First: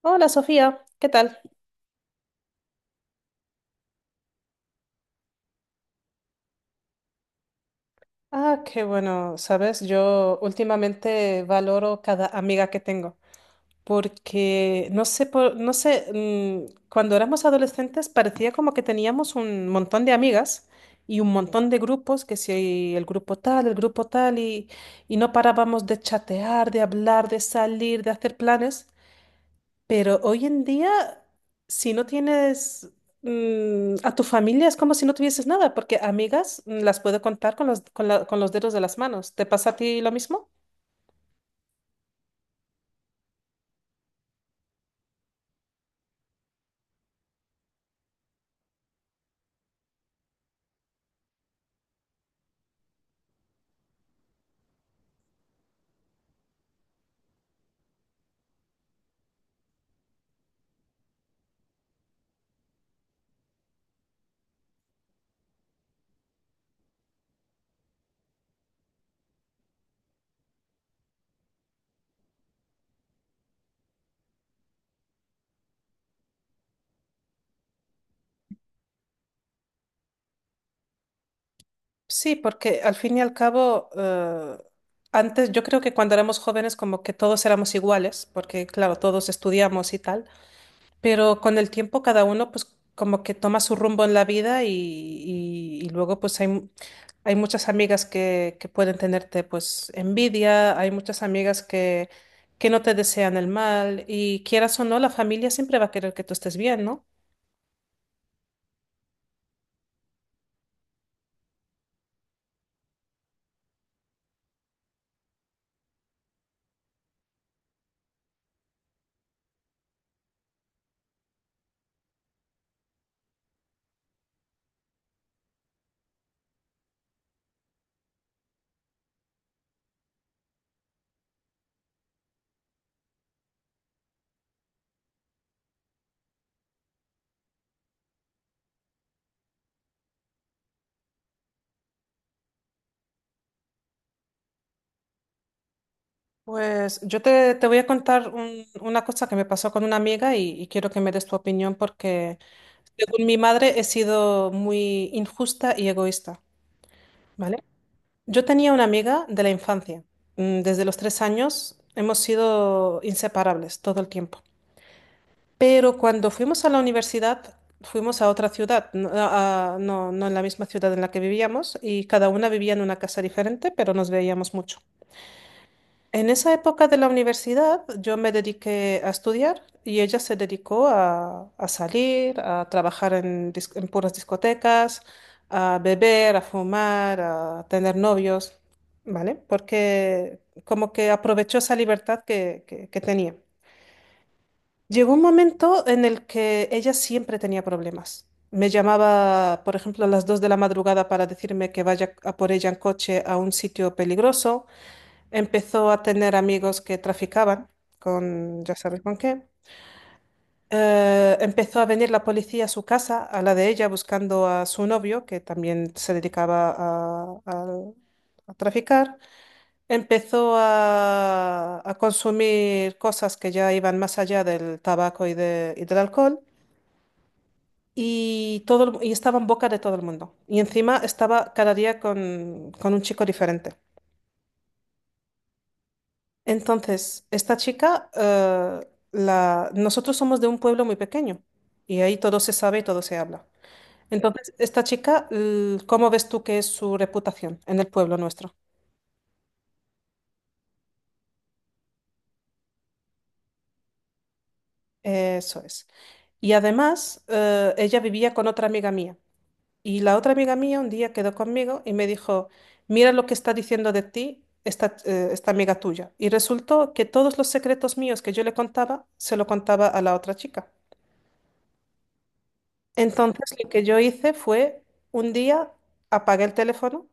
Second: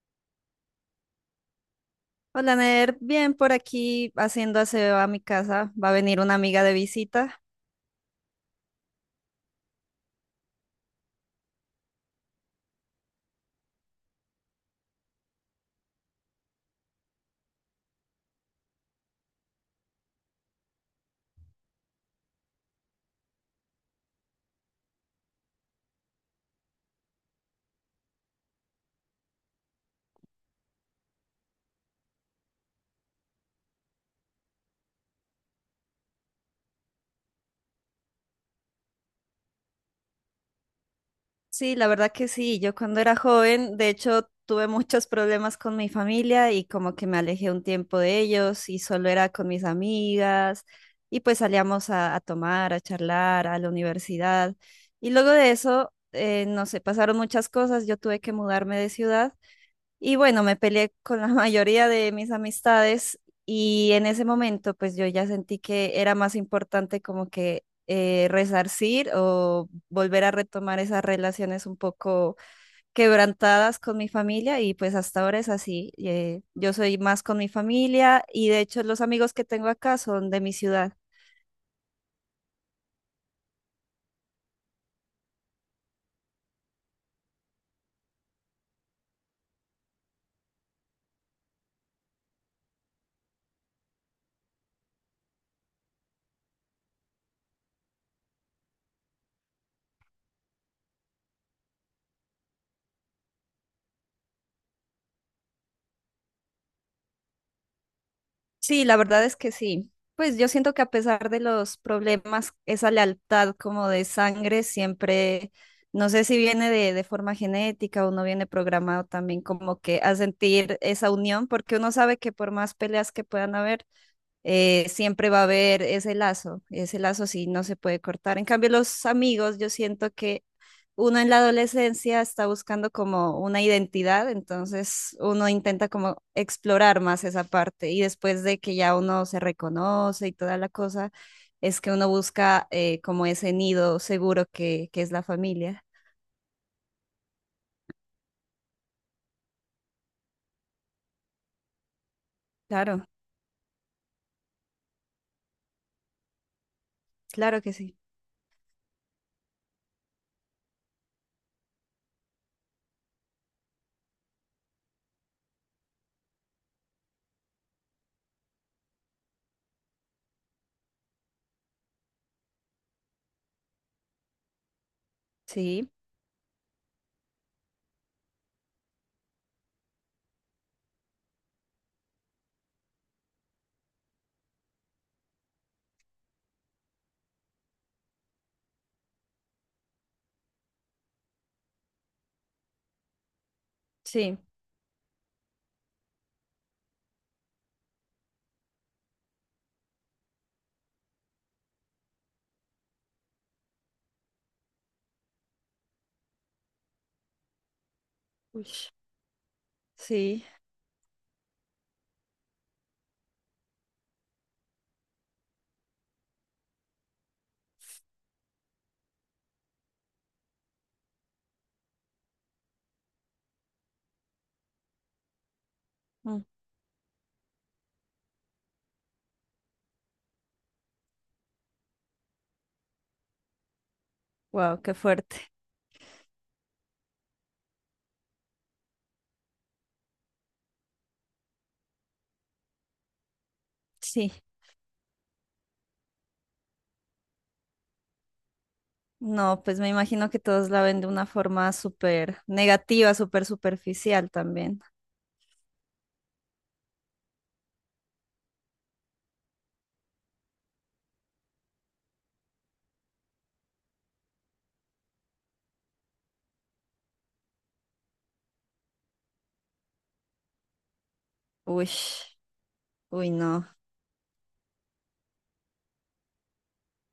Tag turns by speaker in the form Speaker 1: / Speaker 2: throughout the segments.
Speaker 1: Hola Sofía, ¿qué tal?
Speaker 2: Hola, Ner. Bien, por aquí haciendo aseo a mi casa. Va a venir una amiga de visita.
Speaker 1: Ah, qué bueno, sabes, yo últimamente valoro cada amiga que tengo, porque no sé, no sé, cuando éramos adolescentes parecía como que teníamos un montón de amigas y un montón de grupos, que si el grupo tal, el grupo tal, y no parábamos de chatear, de hablar, de salir, de hacer planes. Pero hoy en día, si no tienes a tu familia, es como si no tuvieses nada, porque amigas las puedo contar con con con los dedos de las manos. ¿Te pasa a ti lo mismo?
Speaker 2: Sí, la verdad que sí. Yo cuando era joven, de hecho, tuve muchos problemas con mi familia y como que me alejé un tiempo de ellos y solo era con mis amigas y pues salíamos a tomar, a charlar, a la universidad. Y luego de eso, no sé, pasaron muchas cosas. Yo tuve que mudarme de ciudad. Y bueno, me peleé con la mayoría de mis amistades y en ese momento pues yo ya sentí que era más importante como que resarcir o volver a retomar esas relaciones un poco quebrantadas con mi familia y pues hasta ahora es así. Yo soy más con mi familia y de hecho los amigos que tengo acá son de mi ciudad.
Speaker 1: Sí, porque al fin y al cabo, antes yo creo que cuando éramos jóvenes como que todos éramos iguales, porque claro, todos estudiamos y tal. Pero con el tiempo cada uno pues como que toma su rumbo en la vida y luego pues hay muchas amigas que pueden tenerte pues envidia, hay muchas amigas que no te desean el mal y quieras o no, la familia siempre va a querer que tú estés bien, ¿no?
Speaker 2: Sí, la verdad es que sí. Pues yo siento que a pesar de los problemas, esa lealtad como de sangre siempre, no sé si viene de forma genética o no viene programado también como que a sentir esa unión, porque uno sabe que por más peleas que puedan haber, siempre va a haber ese lazo sí no se puede cortar. En cambio, los amigos, yo siento que uno en la adolescencia está buscando como una identidad, entonces uno intenta como explorar más esa parte y después de que ya uno se reconoce y toda la cosa, es que uno busca como ese nido seguro que es la familia.
Speaker 1: Pues yo te voy a contar una cosa que me pasó con una amiga y quiero que me des tu opinión porque
Speaker 2: Claro,
Speaker 1: según mi madre he sido muy injusta y egoísta,
Speaker 2: claro
Speaker 1: ¿vale?
Speaker 2: que sí.
Speaker 1: Yo tenía una amiga de la infancia. Desde los 3 años hemos sido inseparables todo el tiempo. Pero cuando fuimos a la universidad, fuimos a otra ciudad, no, no, no en la misma ciudad en la que vivíamos, y cada una vivía en una casa diferente, pero nos veíamos mucho.
Speaker 2: Sí,
Speaker 1: En esa época de la universidad yo me dediqué a estudiar y ella se dedicó a salir, a trabajar en puras discotecas, a beber, a fumar, a tener novios, ¿vale? Porque como que aprovechó esa libertad que tenía.
Speaker 2: sí.
Speaker 1: Llegó un momento en el que ella siempre tenía problemas. Me llamaba, por ejemplo, a las 2 de la madrugada para decirme que vaya a por ella en coche a un sitio peligroso. Empezó a tener amigos que traficaban con,
Speaker 2: Uy.
Speaker 1: ya sabes con qué.
Speaker 2: Sí.
Speaker 1: Empezó a venir la policía a su casa, a la de ella, buscando a su novio, que también se dedicaba a traficar. Empezó a consumir cosas que ya iban más allá del tabaco y del alcohol. Y estaba en boca de todo el mundo. Y encima estaba cada día con un chico diferente.
Speaker 2: Wow, qué fuerte.
Speaker 1: Entonces, esta chica, nosotros somos de un pueblo muy pequeño y ahí todo se sabe y todo se habla.
Speaker 2: Sí.
Speaker 1: Entonces, esta chica, ¿cómo ves tú que es su reputación en el pueblo nuestro?
Speaker 2: No, pues me imagino que todos la ven de una forma súper negativa, súper superficial también.
Speaker 1: Eso es. Y además, ella vivía con otra amiga mía. Y la otra amiga mía un día quedó conmigo y me dijo, mira lo que está diciendo de ti esta, esta amiga tuya. Y resultó que todos los secretos míos que yo le contaba, se lo contaba a la otra chica.
Speaker 2: Uy, uy,
Speaker 1: Entonces
Speaker 2: no.
Speaker 1: lo que yo hice fue un día apagué el teléfono,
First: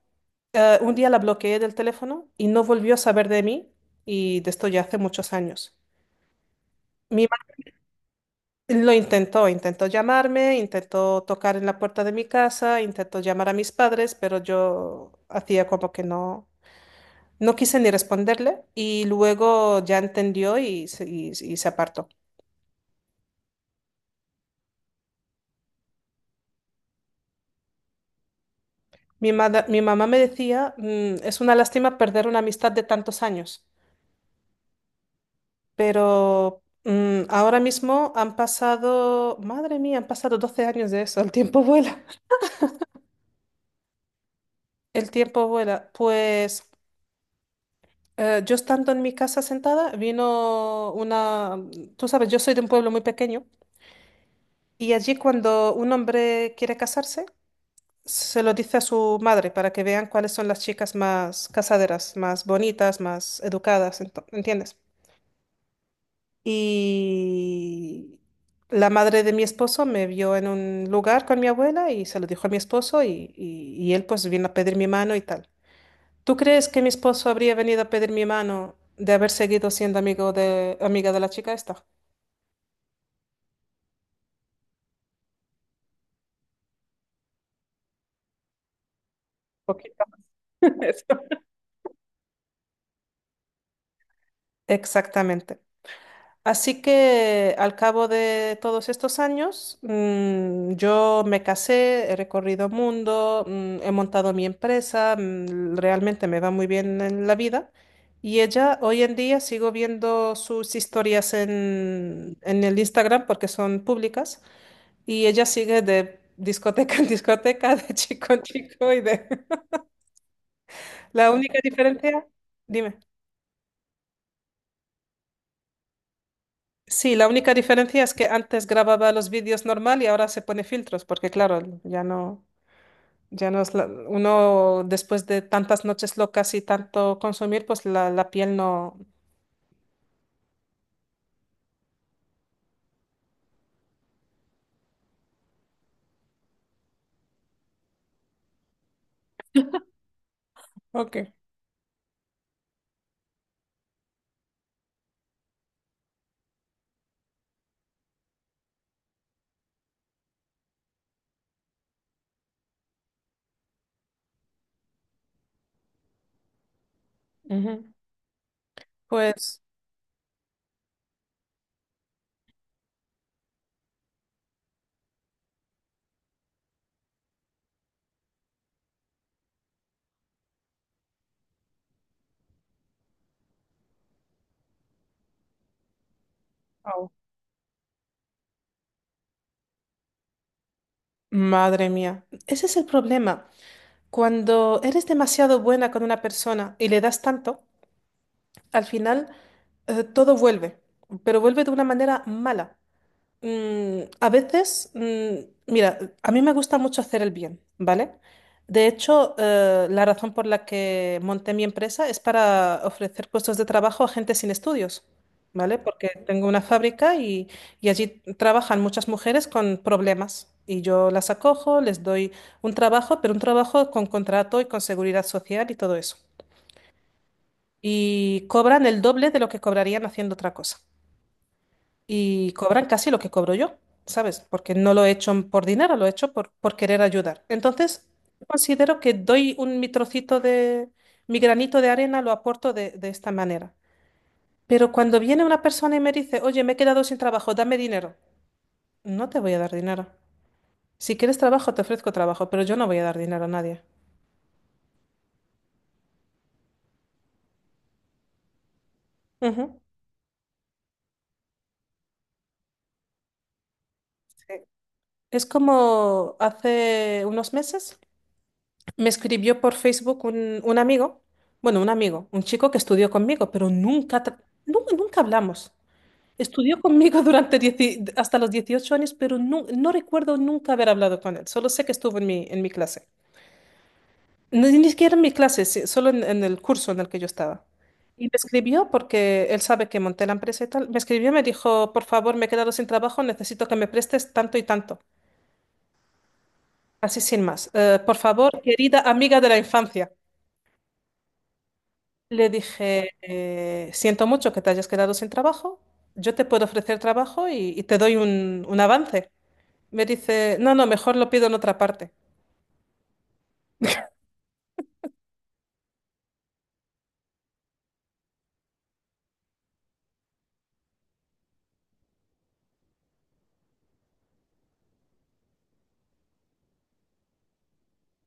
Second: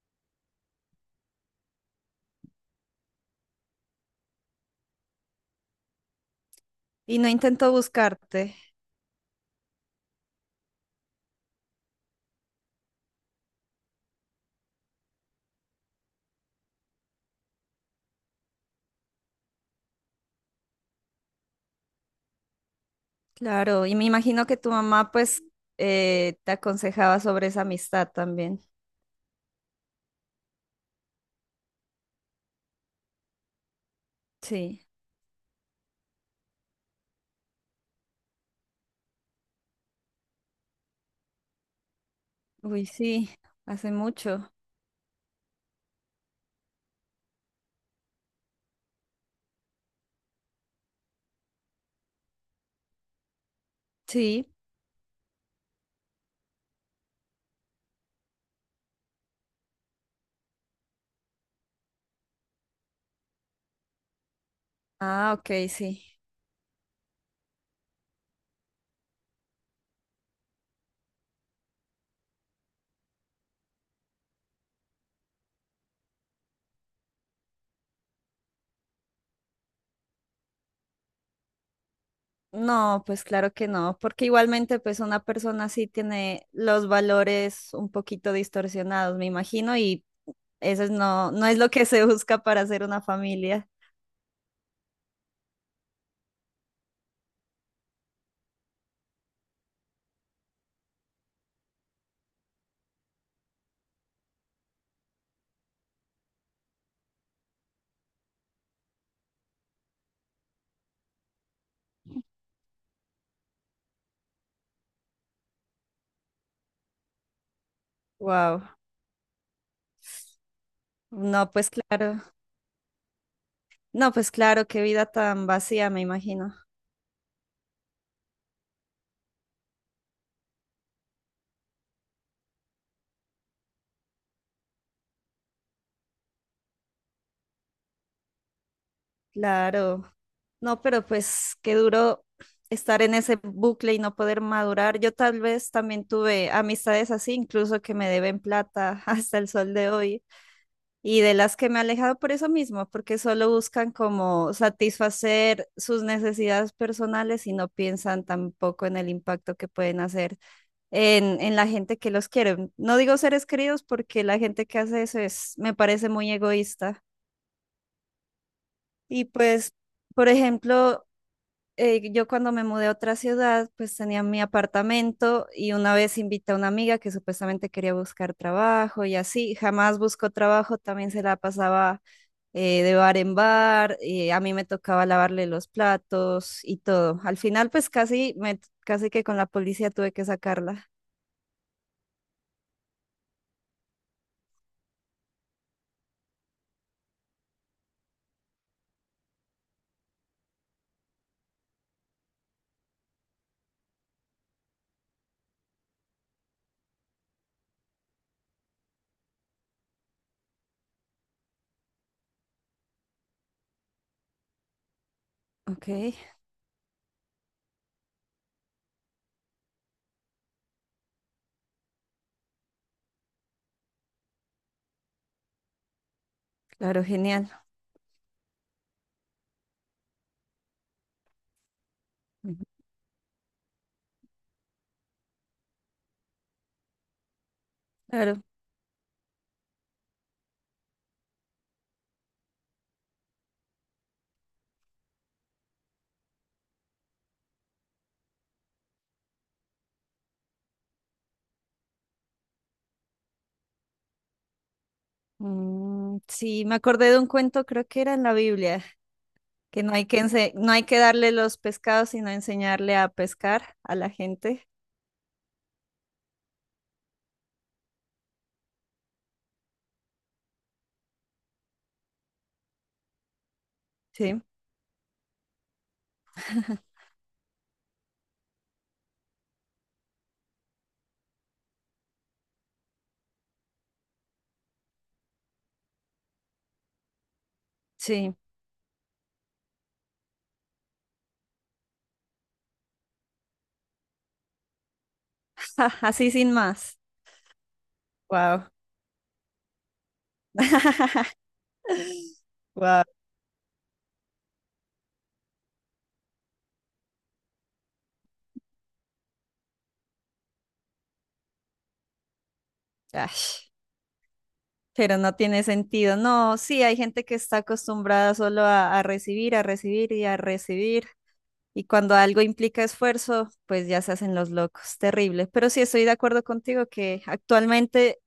Speaker 1: un día la bloqueé del teléfono y no volvió a saber de mí y de esto ya hace muchos años.
Speaker 2: Y
Speaker 1: Mi
Speaker 2: no intento buscarte,
Speaker 1: madre lo intentó, intentó llamarme, intentó tocar en la puerta de mi casa, intentó llamar a mis padres, pero yo hacía como que no, no quise ni responderle y luego ya entendió y se apartó.
Speaker 2: claro. Y me imagino que tu mamá, pues, te aconsejaba sobre esa amistad también.
Speaker 1: Mi mamá me decía, Es una lástima perder una amistad de tantos años.
Speaker 2: Sí.
Speaker 1: Pero ahora mismo han pasado, madre mía, han pasado 12 años de eso, el tiempo vuela."
Speaker 2: Uy, sí, hace mucho.
Speaker 1: El tiempo vuela. Pues yo estando en mi casa sentada, vino una, tú sabes, yo soy de un pueblo muy pequeño
Speaker 2: Sí.
Speaker 1: y allí cuando un hombre quiere casarse, se lo dice a su madre para que vean cuáles son las chicas más casaderas, más bonitas, más educadas, ¿entiendes?
Speaker 2: Ah, ok, sí.
Speaker 1: Y la madre de mi esposo me vio en un lugar con mi abuela y se lo dijo a mi esposo y él pues vino a pedir mi mano y tal. ¿Tú crees que mi esposo habría venido a pedir mi mano de haber seguido siendo amigo de, amiga de la chica esta?
Speaker 2: No, pues claro que no, porque igualmente, pues, una persona sí tiene los valores un poquito distorsionados, me imagino,
Speaker 1: Poquito.
Speaker 2: y no,
Speaker 1: Eso.
Speaker 2: no es lo que se busca para hacer una familia.
Speaker 1: Exactamente. Así que al cabo de todos estos años, yo me casé, he recorrido mundo, he montado mi empresa, realmente me va muy bien en la vida. Y ella, hoy en día sigo viendo sus historias en el Instagram porque son públicas y ella sigue de discoteca en discoteca, de chico en
Speaker 2: Wow.
Speaker 1: chico y de... La
Speaker 2: No,
Speaker 1: única
Speaker 2: pues claro.
Speaker 1: diferencia, dime.
Speaker 2: No, pues claro, qué vida tan vacía, me imagino.
Speaker 1: Sí, la única diferencia es que antes grababa los vídeos normal y ahora se pone filtros, porque claro, ya no, ya no es uno después de tantas noches locas y tanto consumir, pues la piel no.
Speaker 2: Claro. No, pero pues qué duro estar en ese bucle y no poder madurar. Yo tal vez también tuve amistades así, incluso que me deben plata hasta el sol de hoy, y
Speaker 1: Ok.
Speaker 2: de las que me he alejado por eso mismo, porque solo buscan como satisfacer sus necesidades personales y no piensan tampoco en el impacto que pueden hacer en la gente que los quiere. No digo seres queridos porque la gente que hace eso es, me parece muy egoísta.
Speaker 1: Ujú.
Speaker 2: Y
Speaker 1: Pues,
Speaker 2: pues, por ejemplo, yo cuando me mudé a otra ciudad, pues tenía mi apartamento y una vez invité a una amiga que supuestamente quería buscar trabajo y así, jamás buscó trabajo, también se la pasaba de bar en bar, a mí me tocaba lavarle los platos y
Speaker 1: au,
Speaker 2: todo. Al final, pues casi que con la policía tuve que sacarla.
Speaker 1: madre mía, ese es el problema. Cuando eres demasiado buena con una persona y le das tanto, al final todo vuelve, pero vuelve de una manera mala. A veces, mira, a mí me gusta mucho hacer el bien, ¿vale? De hecho, la razón por la que monté mi empresa es para ofrecer puestos de trabajo a gente sin estudios, ¿vale?
Speaker 2: Ok,
Speaker 1: Porque tengo una fábrica y allí trabajan muchas mujeres con problemas y yo las acojo, les doy un trabajo, pero un trabajo con contrato y con seguridad social y todo eso.
Speaker 2: claro, genial.
Speaker 1: Y cobran el doble de lo que cobrarían haciendo otra cosa y cobran casi lo que cobro yo, ¿sabes? Porque no lo he hecho por dinero, lo he hecho por querer ayudar. Entonces,
Speaker 2: Claro.
Speaker 1: considero que doy mi trocito de, mi granito de arena, lo aporto de esta manera. Pero cuando viene una persona y me dice, oye, me he quedado sin trabajo, dame dinero, no te voy a dar dinero. Si quieres trabajo, te ofrezco trabajo, pero yo no voy a dar dinero a nadie.
Speaker 2: Mm, sí, me acordé de un cuento, creo que era en la Biblia,
Speaker 1: Ujú.
Speaker 2: que no hay que darle los pescados, sino enseñarle a pescar a la
Speaker 1: Sí.
Speaker 2: gente.
Speaker 1: Es como hace unos meses. Me escribió por Facebook un amigo, bueno, un amigo, un chico que estudió conmigo, pero nunca, tra-
Speaker 2: Sí,
Speaker 1: nu- nunca hablamos. Estudió conmigo hasta los 18 años, pero no recuerdo nunca haber hablado con él. Solo sé que estuvo en en mi clase. Ni siquiera en mi clase, sí, solo en el curso en el que yo estaba. Y me
Speaker 2: sí.
Speaker 1: escribió porque él sabe que monté la empresa y tal. Me escribió y me dijo, por favor, me he quedado sin trabajo, necesito que me prestes tanto y tanto.
Speaker 2: Así sin más.
Speaker 1: Así sin más. Por favor,
Speaker 2: Wow.
Speaker 1: querida amiga de la infancia. Le
Speaker 2: Wow.
Speaker 1: dije, siento mucho que te hayas quedado sin trabajo, yo te puedo ofrecer trabajo y te doy un avance. Me dice, no, no, mejor lo pido en otra parte.
Speaker 2: Ash, pero no tiene sentido. No, sí, hay gente que está acostumbrada solo a recibir, a recibir. Y cuando algo implica esfuerzo, pues ya se hacen los locos. Terrible. Pero sí estoy de acuerdo contigo que actualmente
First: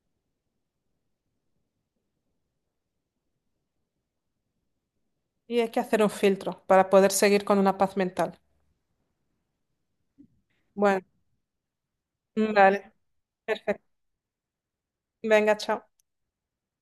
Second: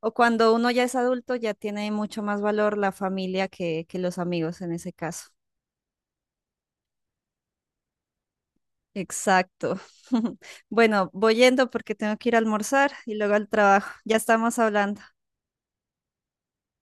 Speaker 2: o cuando uno ya es adulto, ya tiene mucho más valor la familia que los amigos en ese caso.
Speaker 1: Y hay que hacer un filtro para poder seguir con una paz mental.
Speaker 2: Exacto.
Speaker 1: Bueno,
Speaker 2: Bueno, voy yendo porque tengo que ir a
Speaker 1: vale,
Speaker 2: almorzar y luego al
Speaker 1: perfecto.
Speaker 2: trabajo. Ya estamos hablando.
Speaker 1: Venga, chao.